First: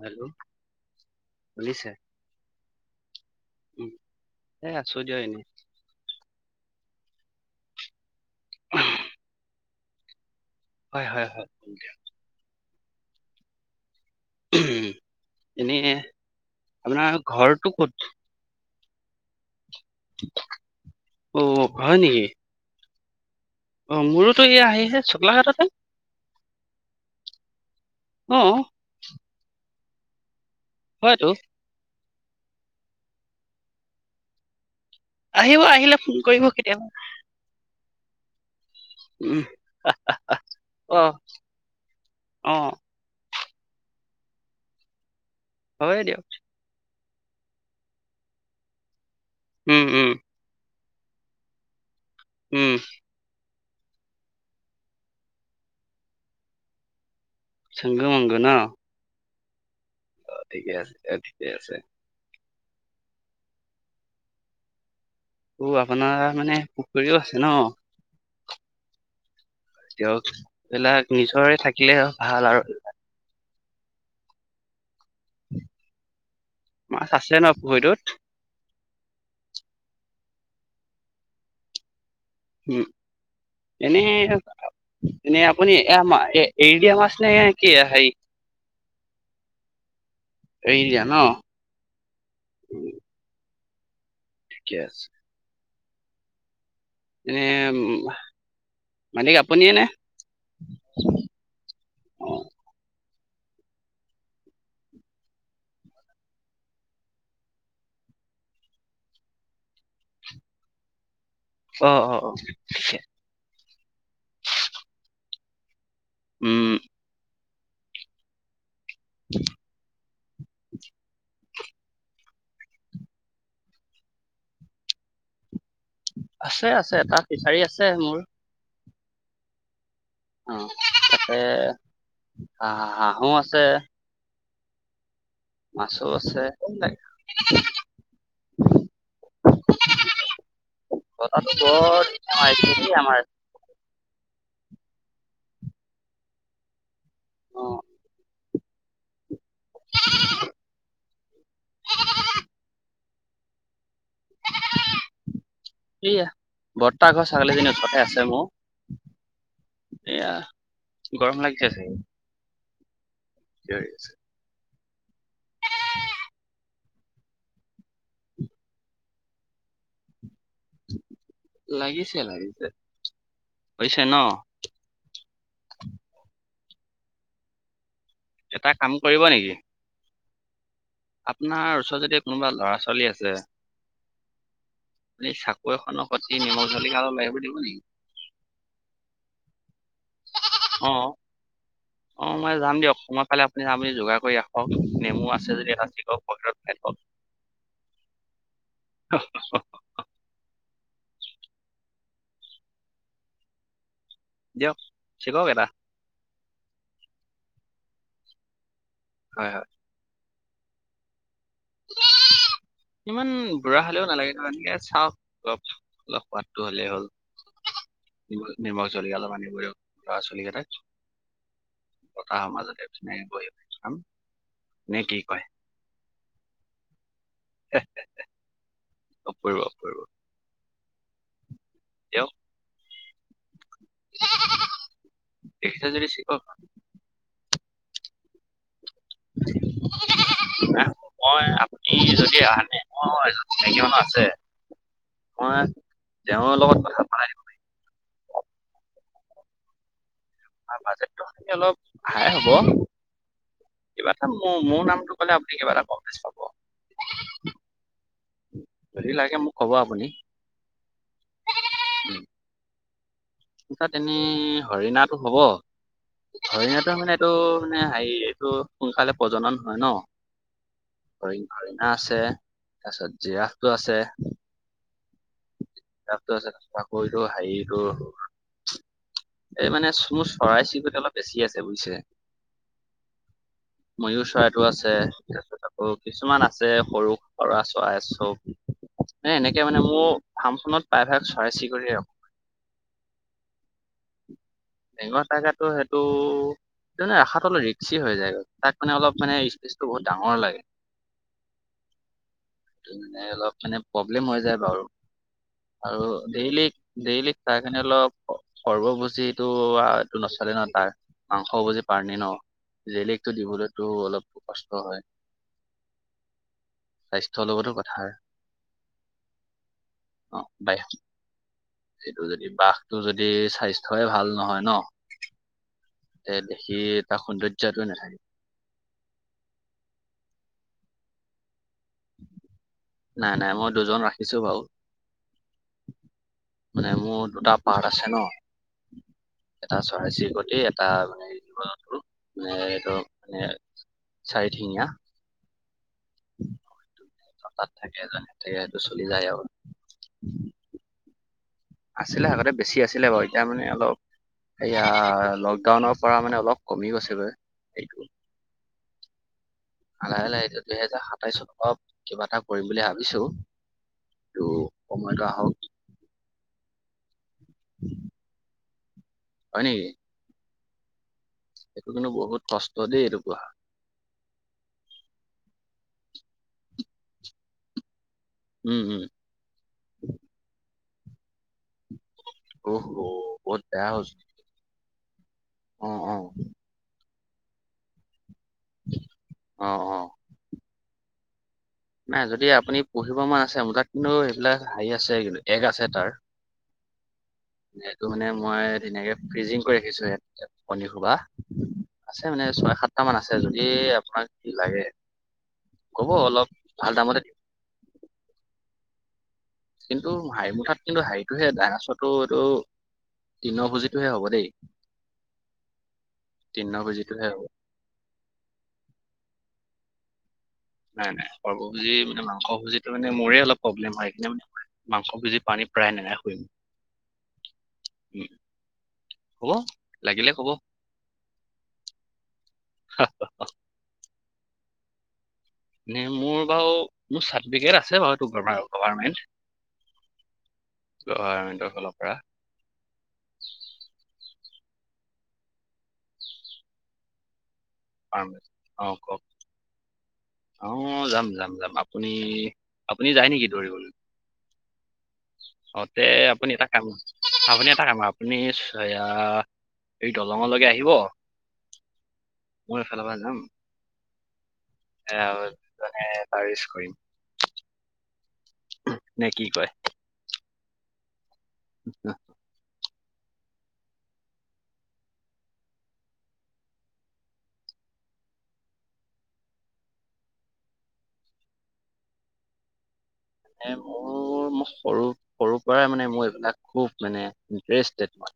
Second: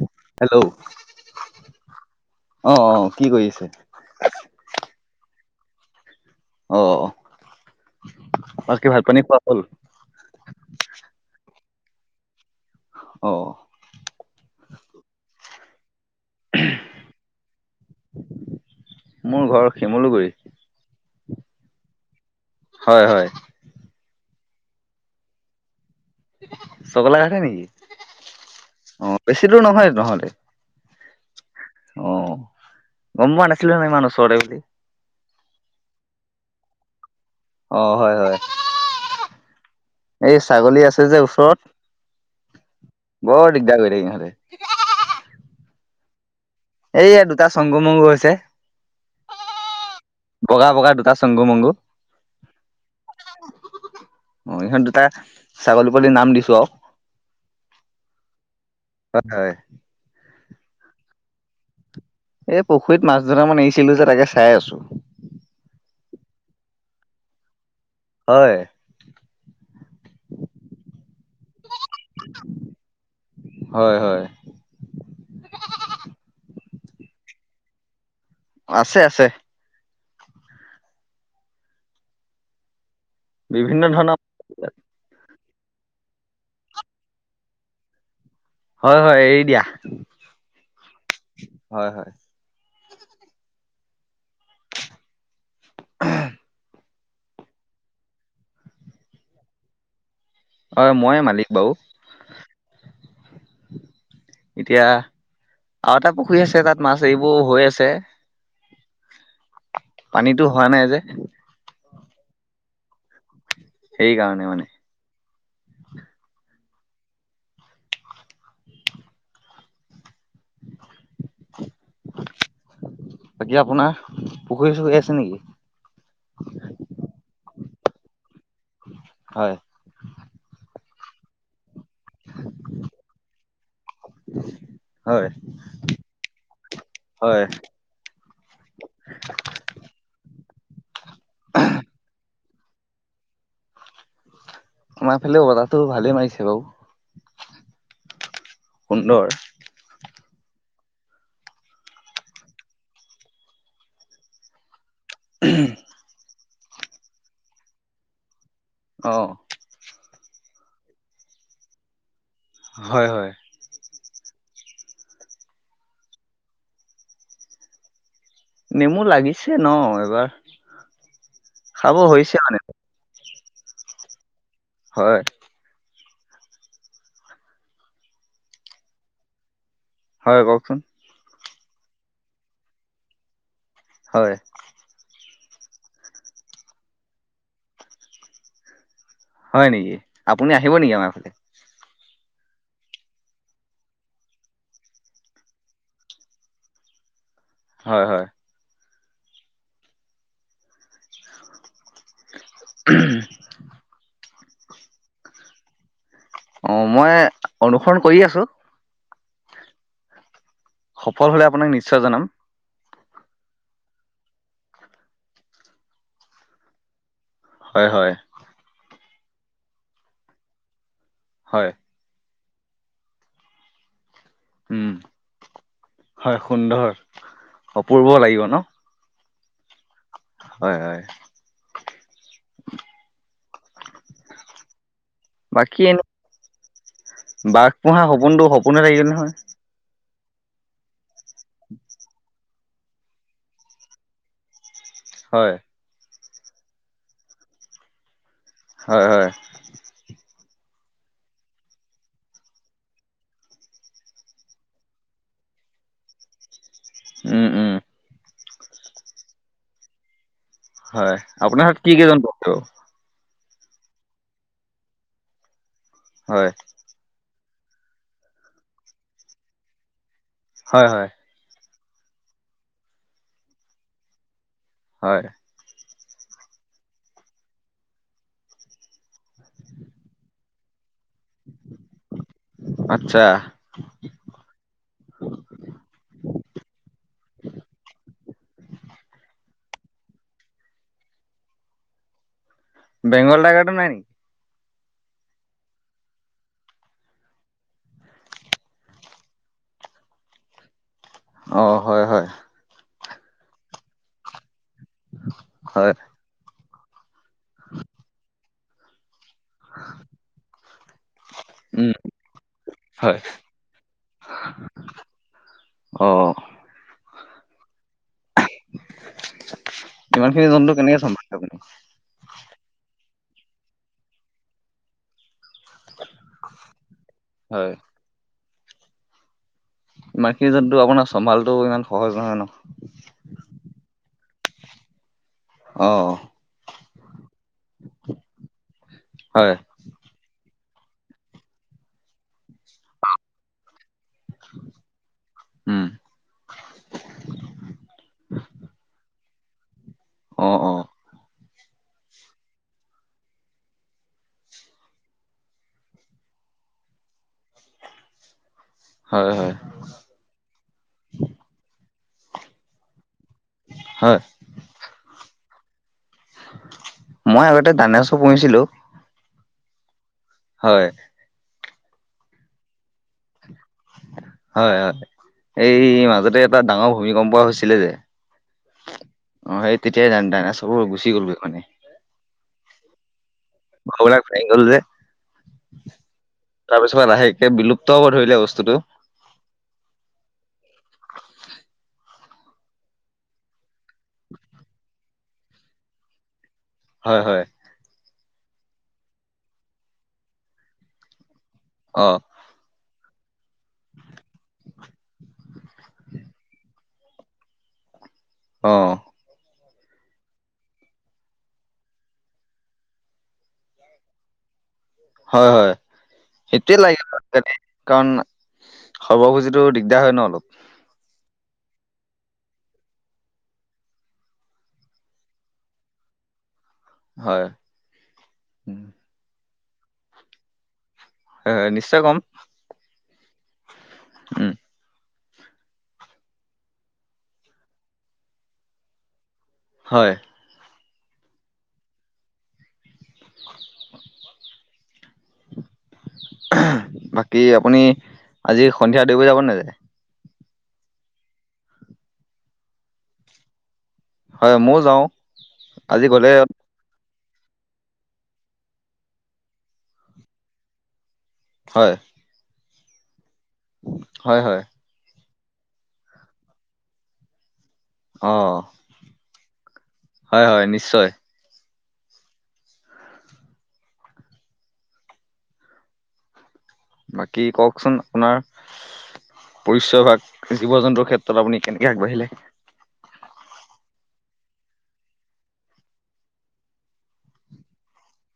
Hello বহিছে। অ-অ কি কৰি আছে। এ আছো দিয় এনেই অ আৰু কি ভাত পানী খোৱা হ'ল। হয়-হয়-হয়। অ। এনেই আপোনাৰ ঘৰটো ক'ত। মোৰ ঘৰ। শিমলুগুৰি অ হয় নেকি। হয়-হয়। অ মোৰোতো এয়া হেয়িহে চোকলাঘাটতে। চকলা ঘাটে নেকি অ অ বেছি দূৰ নহয় নহলে। হয়টো। অ গম পোৱা নাছিলো ন ইমান ওচৰতে বুলি। আহিব আহিলে ফোন কৰিব কেতিয়াবা। অ হয়-হয়। উম এই ছাগলী অ আছে যে ওচৰত। অ বৰ দিগদাৰ কৰি থাকে ইহতে। হয় দিয়ক। এইয়া দুটা চংগু মংগু হৈছে উম উম বগা বগা দু। তা চগু মংগু। উম। অ ইহঁত দুটা ছাগলী পোৱালীৰ নাম দিছো আৰু। চেংগু হয়-হয়। অ ঠিকে আছে ঠিকে আছে। এই পুখুৰীত মাছ দুটা মান এৰিছিলো যে তাকে চাই আছো। অ আপোনাৰ মানে পুখুৰীও আছে ন। হয় তেওঁক এইবিলাক নিজৰে থাকিলে ভাল আৰু। হয়-হয়। মাছ আছে ন পুখুৰীটোত। আছে-আছে। উম বিভিন্ন এনে। ধৰণৰ নে আপুনিম এফা এ-এ এৰি দিয়া মাছ নে কি সেই। হয়-হয় এৰি দিয়া। এৰি দিয়া ন হয়-হয়। ঠিকে আছে। এ হ [unintelligible] এ মালিক আপুনিয়ে নে। হয় ময়ে মালিক বাও। অ এতিয়া আৰু এটা পুখুৰী আছে তাত মাছ এৰিবোৰ হৈ আছে। পানীতো হোৱা নাই যে। অ-অ-অ। সেইকাৰণে মানে। উম [inaudible] [inaudible] বাকী আপোনাৰ পুখুৰী চুখুৰী আছে নেকি? [unintelligible] আছে আছে এটা ফিচাৰী আছে মোৰ হয় অ তাতে হা হাঁহো আছে। [inaudible] মাছো আছে হয় [inaudible] বতাতু বৰ দিগদাৰ মাৰিছে দেই আমাৰ। [unintelligible] আমাৰ ফালে উলাটো ভালে মাৰিছে বাও। [unintelligible] অ সুন্দৰ সয়া বৰ্তা ঘৰ ছাগলী খিনীৰ ওচৰৰততে আছে মোৰ। [unintelligible] অ এয়া গৰম লাগিছে চাগে। হয় হয় [inaudible] নেমু লাগিছে, ন এবাৰ। খাব লাগিছে হৈছে মানে লাগিছে, হৈছে ন? হয় এটা কাম কৰিব নেকি? হয় কওকচোন। আপোনাৰ ওচৰত যদি কোনোবা ল'ৰা ছোৱালী আছে, হয় এই চাকো এখনৰ সতি নিমখ জলিকা অলপ লৈ আহিব দিব নেকি। [unintelligible] হয় নেকি, আপুনি আহিব নেকি অ', আমাৰ ফালে? অ মই যাম দিয়ক, মই কাইলে আপুনি যাম যোগাৰ কৰি ৰাখক, নেমু আছে যদি এটা [unintelligible] [inaudible] হয় হয় অ হ‌ হ [unintelligible] [inaudible] দিওক চিকক এটা। অ মই অনুসৰণ কৰি আছো। হয় হয় ফল হলে আপোনাক নিশ্চয় জনাম। ইমান বুঢ়া হলেও নালাগে ধুনীয়া চাওক অলপ অলপ সোৱাদটো হলে হ'ল। হয় হয় নিমখ নিমখ জলকীয়া অলপ আনিব দিয়ক লৰা ছোৱালী কেইটাক। হয় কামৰ মাজতে ধুনীয়াকে কৰি খাম। উম, নে কি কয় হয় সুন্দৰ, অপূৰ্ব লাগিব ন? অপূৰ্ব অপূৰ্ব। হয় হয় দিয়ক বাকী দেখিছে এনে, যদি ছিগক বা পোহা সপোনটো সপোনে থাকিল নহয়। না মই। [unintelligible] কাহানী মই এজনী মাইকী মানুহ আছে। হয় তেওঁৰ লগত কথা পতাই হয় হয় বাজেটটো শুনি অলপ হাই হ'ব। কিবা এটা মোৰ মোৰ নামটো কলে আপুনি কিবা এটা কম পাব। উম উম যদি লাগে মোক ক'ব আপুনি। হয় আপোনাৰ ঘৰত কি কি জন্তু আছে বাও। তাত এনেই হৰিণাটো হব হয় হৰিণাটো মানে এইটো। মানে হে এইটো সোনকালে প্ৰজনন হয় ন হয় হয় হৰিণ - হৰিণ। হা তাৰ পিছত জিৰাফটো আছে। হয়। টো আছে তা পাছত আক এটো হেৰি টো। এই মানে চোৰ চৰাই চিৰিকটো অলপ বেছি আছে বুজিছে। আচ্ছা। ময়ুৰ চৰাইটো আছে তাৰপিছত আকৌ কিছুমান আছে সৰু সৰা চৰাই চব। এ এনেকে মানে মোৰ ফাৰ্ম খনত প্ৰায়ভাগ চৰাই চিৰিকতিয়ে ৰাখো। বেংগল টাইগাৰ টো নাই নেকি। বেইংগল টাইগাৰ টো সেইটো। সে ৰাখাটো অলপ ৰিক্সি হৈ যায়গ তাত কাৰণে অলপ মানে স্পেচটো বহুত ডাঙৰ লাগে। অ হয়- হয়। নে অলপ মানে প্ৰব্লেম হৈ যায় বাৰু হয় আৰু ডেইলি- ডেইলি। তাহ খিনি অলপ সৰ্ব ভুজিত। টো এইটো নচলে ন তাৰ মাংস ভুজী উম প্ৰাণী ন। হয় লেকটো দিবলৈতো অলপ কষ্ট হয়। অ। চলতো কথা। অ ইমানখিনি জন্তু বায় কেনেকে চম্ভালে আপুনি সেইটো যদি বাঘ। ত যদি স্বাস্থ্যই ভাল নহয় ন। এ দেখি তাৰ হয় সৌন্দৰ্যটো নাথাকে। ইমানকিন যটো আপোনাৰ চম্ভালটো ইমান সহজ নহয় ন। দিছো ভাও। আহ। মানে মোৰ দুটা পাৰ্ট আছে ন হয় এটা চৰাই চিৰিকটি এ। টা মানে জীৱ জ ম এইটো মানে চাৰিঠেঙীয়া উম তাত থাকে সেইটো চলি যায় আৰু। অ অ। আছিলে আগতে বেছি আছিলে বাৰু এতিয়া মানে অলপ। এয়া লকডাউনৰ পৰা মানে অলপ কমি গৈছেগৈ এইটো। হয়- হয়। ল লাহে ল লাহে এতিয়া দুহেজাৰ সাতাইশত অলপ কিবা এটা কৰিম বুলি ভাবিছো। হয়। অ। মই আগতে দানেছ পঢ়িছিলো। হয় নেকি। হয়। এইটো কিন্তু বহুত কষ্ট দেই এইটো পূহা। হয়- হয় এই মাজতে এটা ডাঙৰ ভূমিকম্প হৈছিলে যে। উম- উম। অ সেই তেতিয়াই দায় দায়নেশ বোৰ গুছি গুছি গলগে ক্ষয়নে। অহ অ। বহুত বেয়া হৈছে ঘৰবিলাক ফঙি গল যে অ অ তাৰপিছত আহে একে বিলুপ্ত হব ধৰিলে বস্তু। অঁ অঁ। নাই যদি আপুনি পঢ়িব মান আছে মোৰ তাত কিন্তু এইবিলাক হেৰি আছে এগ আছে তাৰ। হয়- হয়। এইটো মানে মই ধুনীয়াকে ফ্ৰিজিং কৰি ৰাখিছো ইয়াত কণী খোবা অ আছে মানে ছয় সাত। কটামান আছে যদি আপোনাক কি লাগে কব অলপ। ভাল দামতে দিম। অহঁ। কিন্তু হাঁৰি মুঠত কিন্তু হেৰিটোহে তাৰাছতো এইটো। তিনৰ পুজিটোহে হ'ব দেই। হয় হয় তৃণ সেইটোৱে লাগে ভোজিটোহে হ'ব আজিকালি কাৰণ। সৰ্বভুজীতো দিগদাৰ হয় ন অলপ। নাই নাই সৰ্বভুজি মানে মাংস ভোজিতটো মানে মোৰে অলপ প্ৰব্লেম হয় সেইে মানে মাংস ভুজি পানী। প্ৰায় নোই শুম। হয়। হ'ব লাগিলে কব। হয় নিশ্চয় কম। হ, হ। উম। এ মোৰ বাৰু মোৰ চাৰ্টিফিকেট আছে বাৰু গৰ্ভামেনট। হয়। লভাৰমেণ্টৰ ফালৰ পৰা। বাকী। আপুনি আজি সন্ধিয়া অ দুই বজাব নেযায়। অ যাম যাম যাম আপুনি আপুনি যায় নেকি দৌৰিবলৈ। হয় ময়ো যাওঁ অ আজি তে গ'লে আপুনি এটা কাম। আপুনি এটা কাম আপুনিয়া এই দলঙলৈকে আহিব। হয়। মইফালৰ পৰা যাম। হয় হয়। দুজনে তাৰ কৰিম। অহ। নে কি কয়। হয় হয় নিশ্চয়। আ বাকী কওকচোন আপোনাৰ পৰিচয় ভাগ, জীৱ জন্তুৰ ক্ষেত্ৰত আপুনি কেনেকে আগবাঢ়িলে? মানে মোৰ ম সৰু সৰুৰ পৰাই মানে মোৰ এইবিলাক খুব মানে ইটাৰেষ্টেড মই।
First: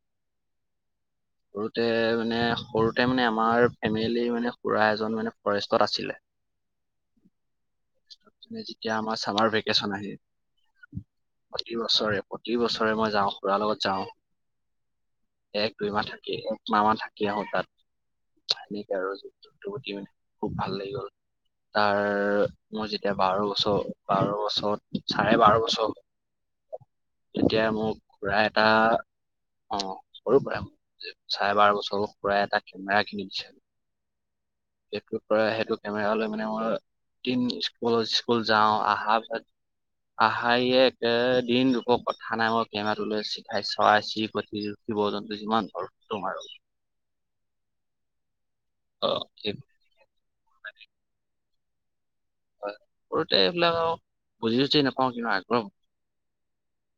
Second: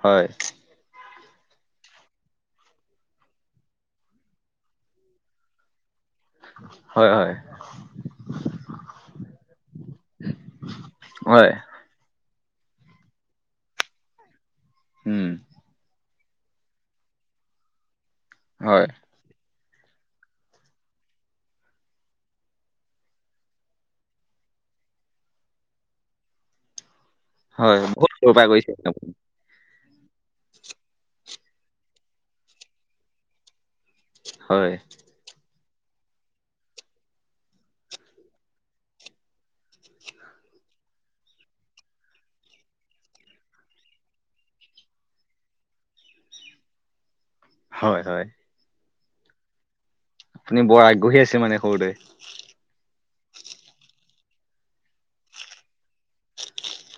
হয়। সৰুতে মানে সৰুতে মানে আমাৰ ফেমিলি মানে খুৰা এজন মানে ফৰেষ্টত আছিলে। হয় হয়। যেতিয়া আমাৰ চামাৰ ভেকেচন আহে, হয় প্ৰতি বছৰে প্ৰ তি বছৰে মই যাওঁ খুৰাৰ লগত যাওঁ, উম এক দুই মাহ থা একমাহ মান থাকি আহো তাত হয় সেনেকে আৰু প্ৰতি মানে খুব ভাল লাগি গ'ল। তাৰ মোৰ যেতিয়া বাৰ বছৰ বাৰ বছৰত চাৰে বাৰ বছৰ হল। হয়, বহুত সৰু পৰা এটা গৈছে তেঁও। অ সৰুৰ পৰাই, চাৰে বাৰ বছৰ পৰাই এটা কেমেৰা কিনি দিছে। হয় এইটোৰ পৰা সেইটো কেমেৰা লৈ মানে মই তি স্কুলত স্কুল যাওঁ অহাৰ পিছত আহা য়েক এ দিন ৰূপক কথা নাই মই কেমেৰাটো লৈ চিধাই চৰাই -চিৰিকতি, জীৱ -জন্তু যিমান পাৰো তো মাৰো। হয় হয়। অ। আপুনি বৰ আগ্ৰহী আছে মানে সৰুতে। হয় সৰুতে এইবিলাক বুজি চুজি নাপাওঁ কিন্তু আগ্ৰহ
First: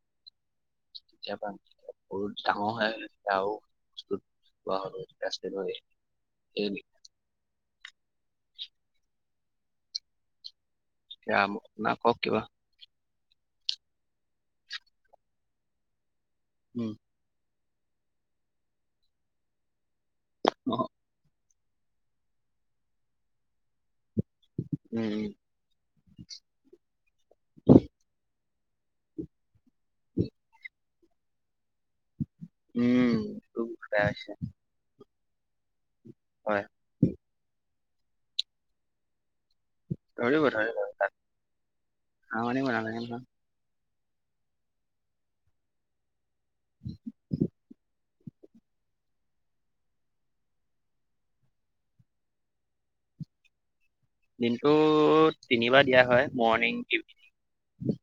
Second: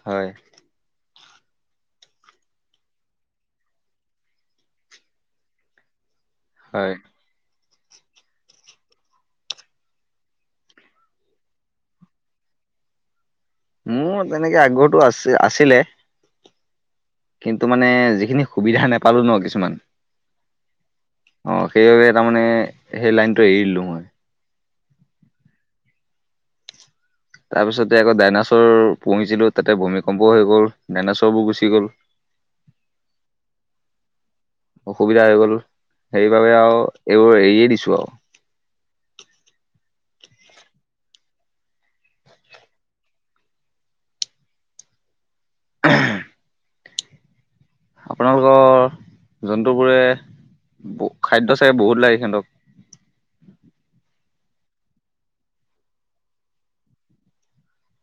হয়। কেতিয়াবা বহুত ডাঙৰ হৈ তেতিয়া আৰু [unintelligible] এতিয়া হয়। [inaudible] যাম না কক কিবা? মোৰ তেনেকে আগ্ৰহটো আছিল আছিলে উম। কিন্তু মানে যিখিনি সুবিধা নাপালো ন কিছুমান অ। অ সেইবাবে তাৰমানে সেই লাইনটো এৰি দিলো মই। উম উম। তাৰ পিছতে আকৌ ডাইনাছৰ পুহিছিলো তাতে ভূমিকম্প হৈ গ'ল। ডাইনাচৰবোৰ গুচি গ'ল। উম তোক ঘুৰাই আছে। অসুবিধা হৈ গ'ল সেইবাবে হয় আৰু এইবোৰ এৰিয়ে দিছো আৰু। বান বন [unintelligible] [inaudible] [inaudible] আপোনালোকৰ জন্তুবোৰে ব খাদ্য চাগে বহুত লাগে সিহঁতক? দিনটো তিনিবাৰ দিয়া হয় মৰ্ণিং, ইভিনি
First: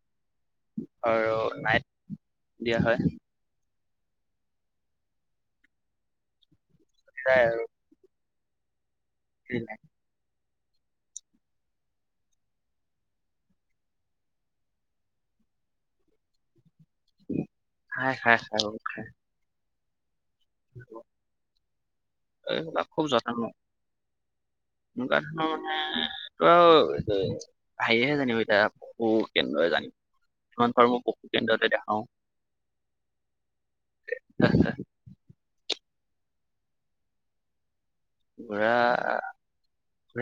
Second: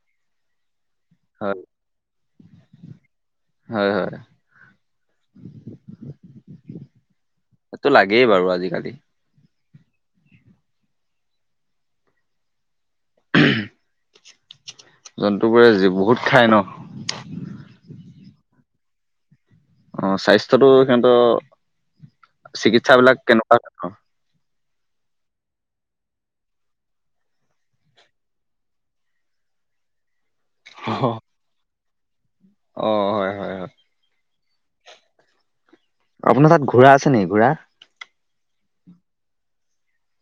আৰু হয় নাইট দিয়া হয়। হয় হয়। তাই আৰু। দিয়ে বাৰু আজিকালি। দিলা? উহুম। জন্তু বোৰে বহুত খাই ন'? খায়- খায় বহুত খায়। অহ, স্বাস্থ্যটো সিহঁতৰ এইবিলাক চিকিৎসা খুব বিলাক যতন লয় কেনেকুৱা ধৰণৰ এনেকুৱা ধৰণৰ মানে তো আৰু [unintelligible] [unintelligible] যিমান পাৰোঁ মই পশু কেন্দ্ৰতে দেখাওঁ। অহ, হয় -হয় - হয়। [unintelligible] আপোনাৰ তাত ঘোঁৰা আছে নেকি ঘোঁৰা? ঘোঁৰা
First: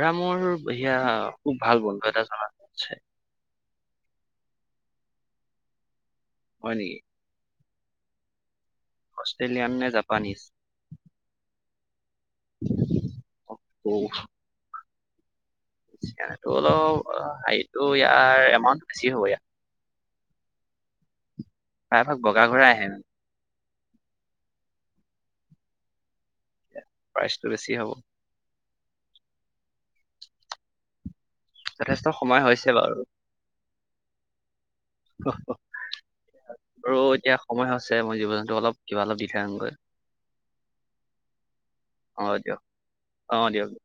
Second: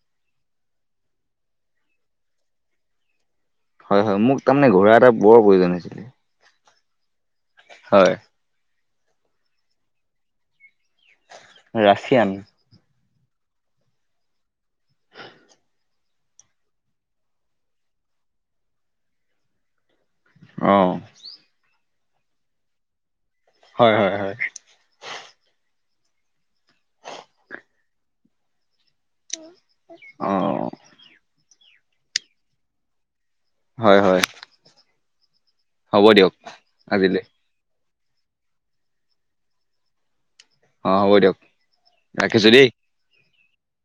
ৰা মোৰ হিয়া খুব ভাল বন্ধু এটা জনাত আছে হয় -হয় মোক তাৰমানে ঘোঁৰা এটা বৰ প্ৰয়োজন হৈছিলে। হয় নেকি। হয়। অষ্ট্ৰেলিয়ান নে জাপানীজ? ৰাছিয়ান। অহ -ঔ। টো অলপ হাইটো ইয়াৰ এমাউন্ট বেছি হ'ব ইয়া অহ', প্ৰায় ভাগ বগা ঘূৰাই আহে ন '? হয় -হয় -হয় প্ৰাইচটো বেছি হব। অহ ', যথেষ্ট সময় হৈছে বাৰু হয় -হয় অহ -হহ হ'ব দিয়ক আজিলে। ছে মই জীৱ- জন্তুক অলপ কিবা অলপ দি থৈ আহুঙগৈ। অহ, হ'ব দিয়ক ৰাখিছো দেই। অহ, দিয়ক- দিয়ক।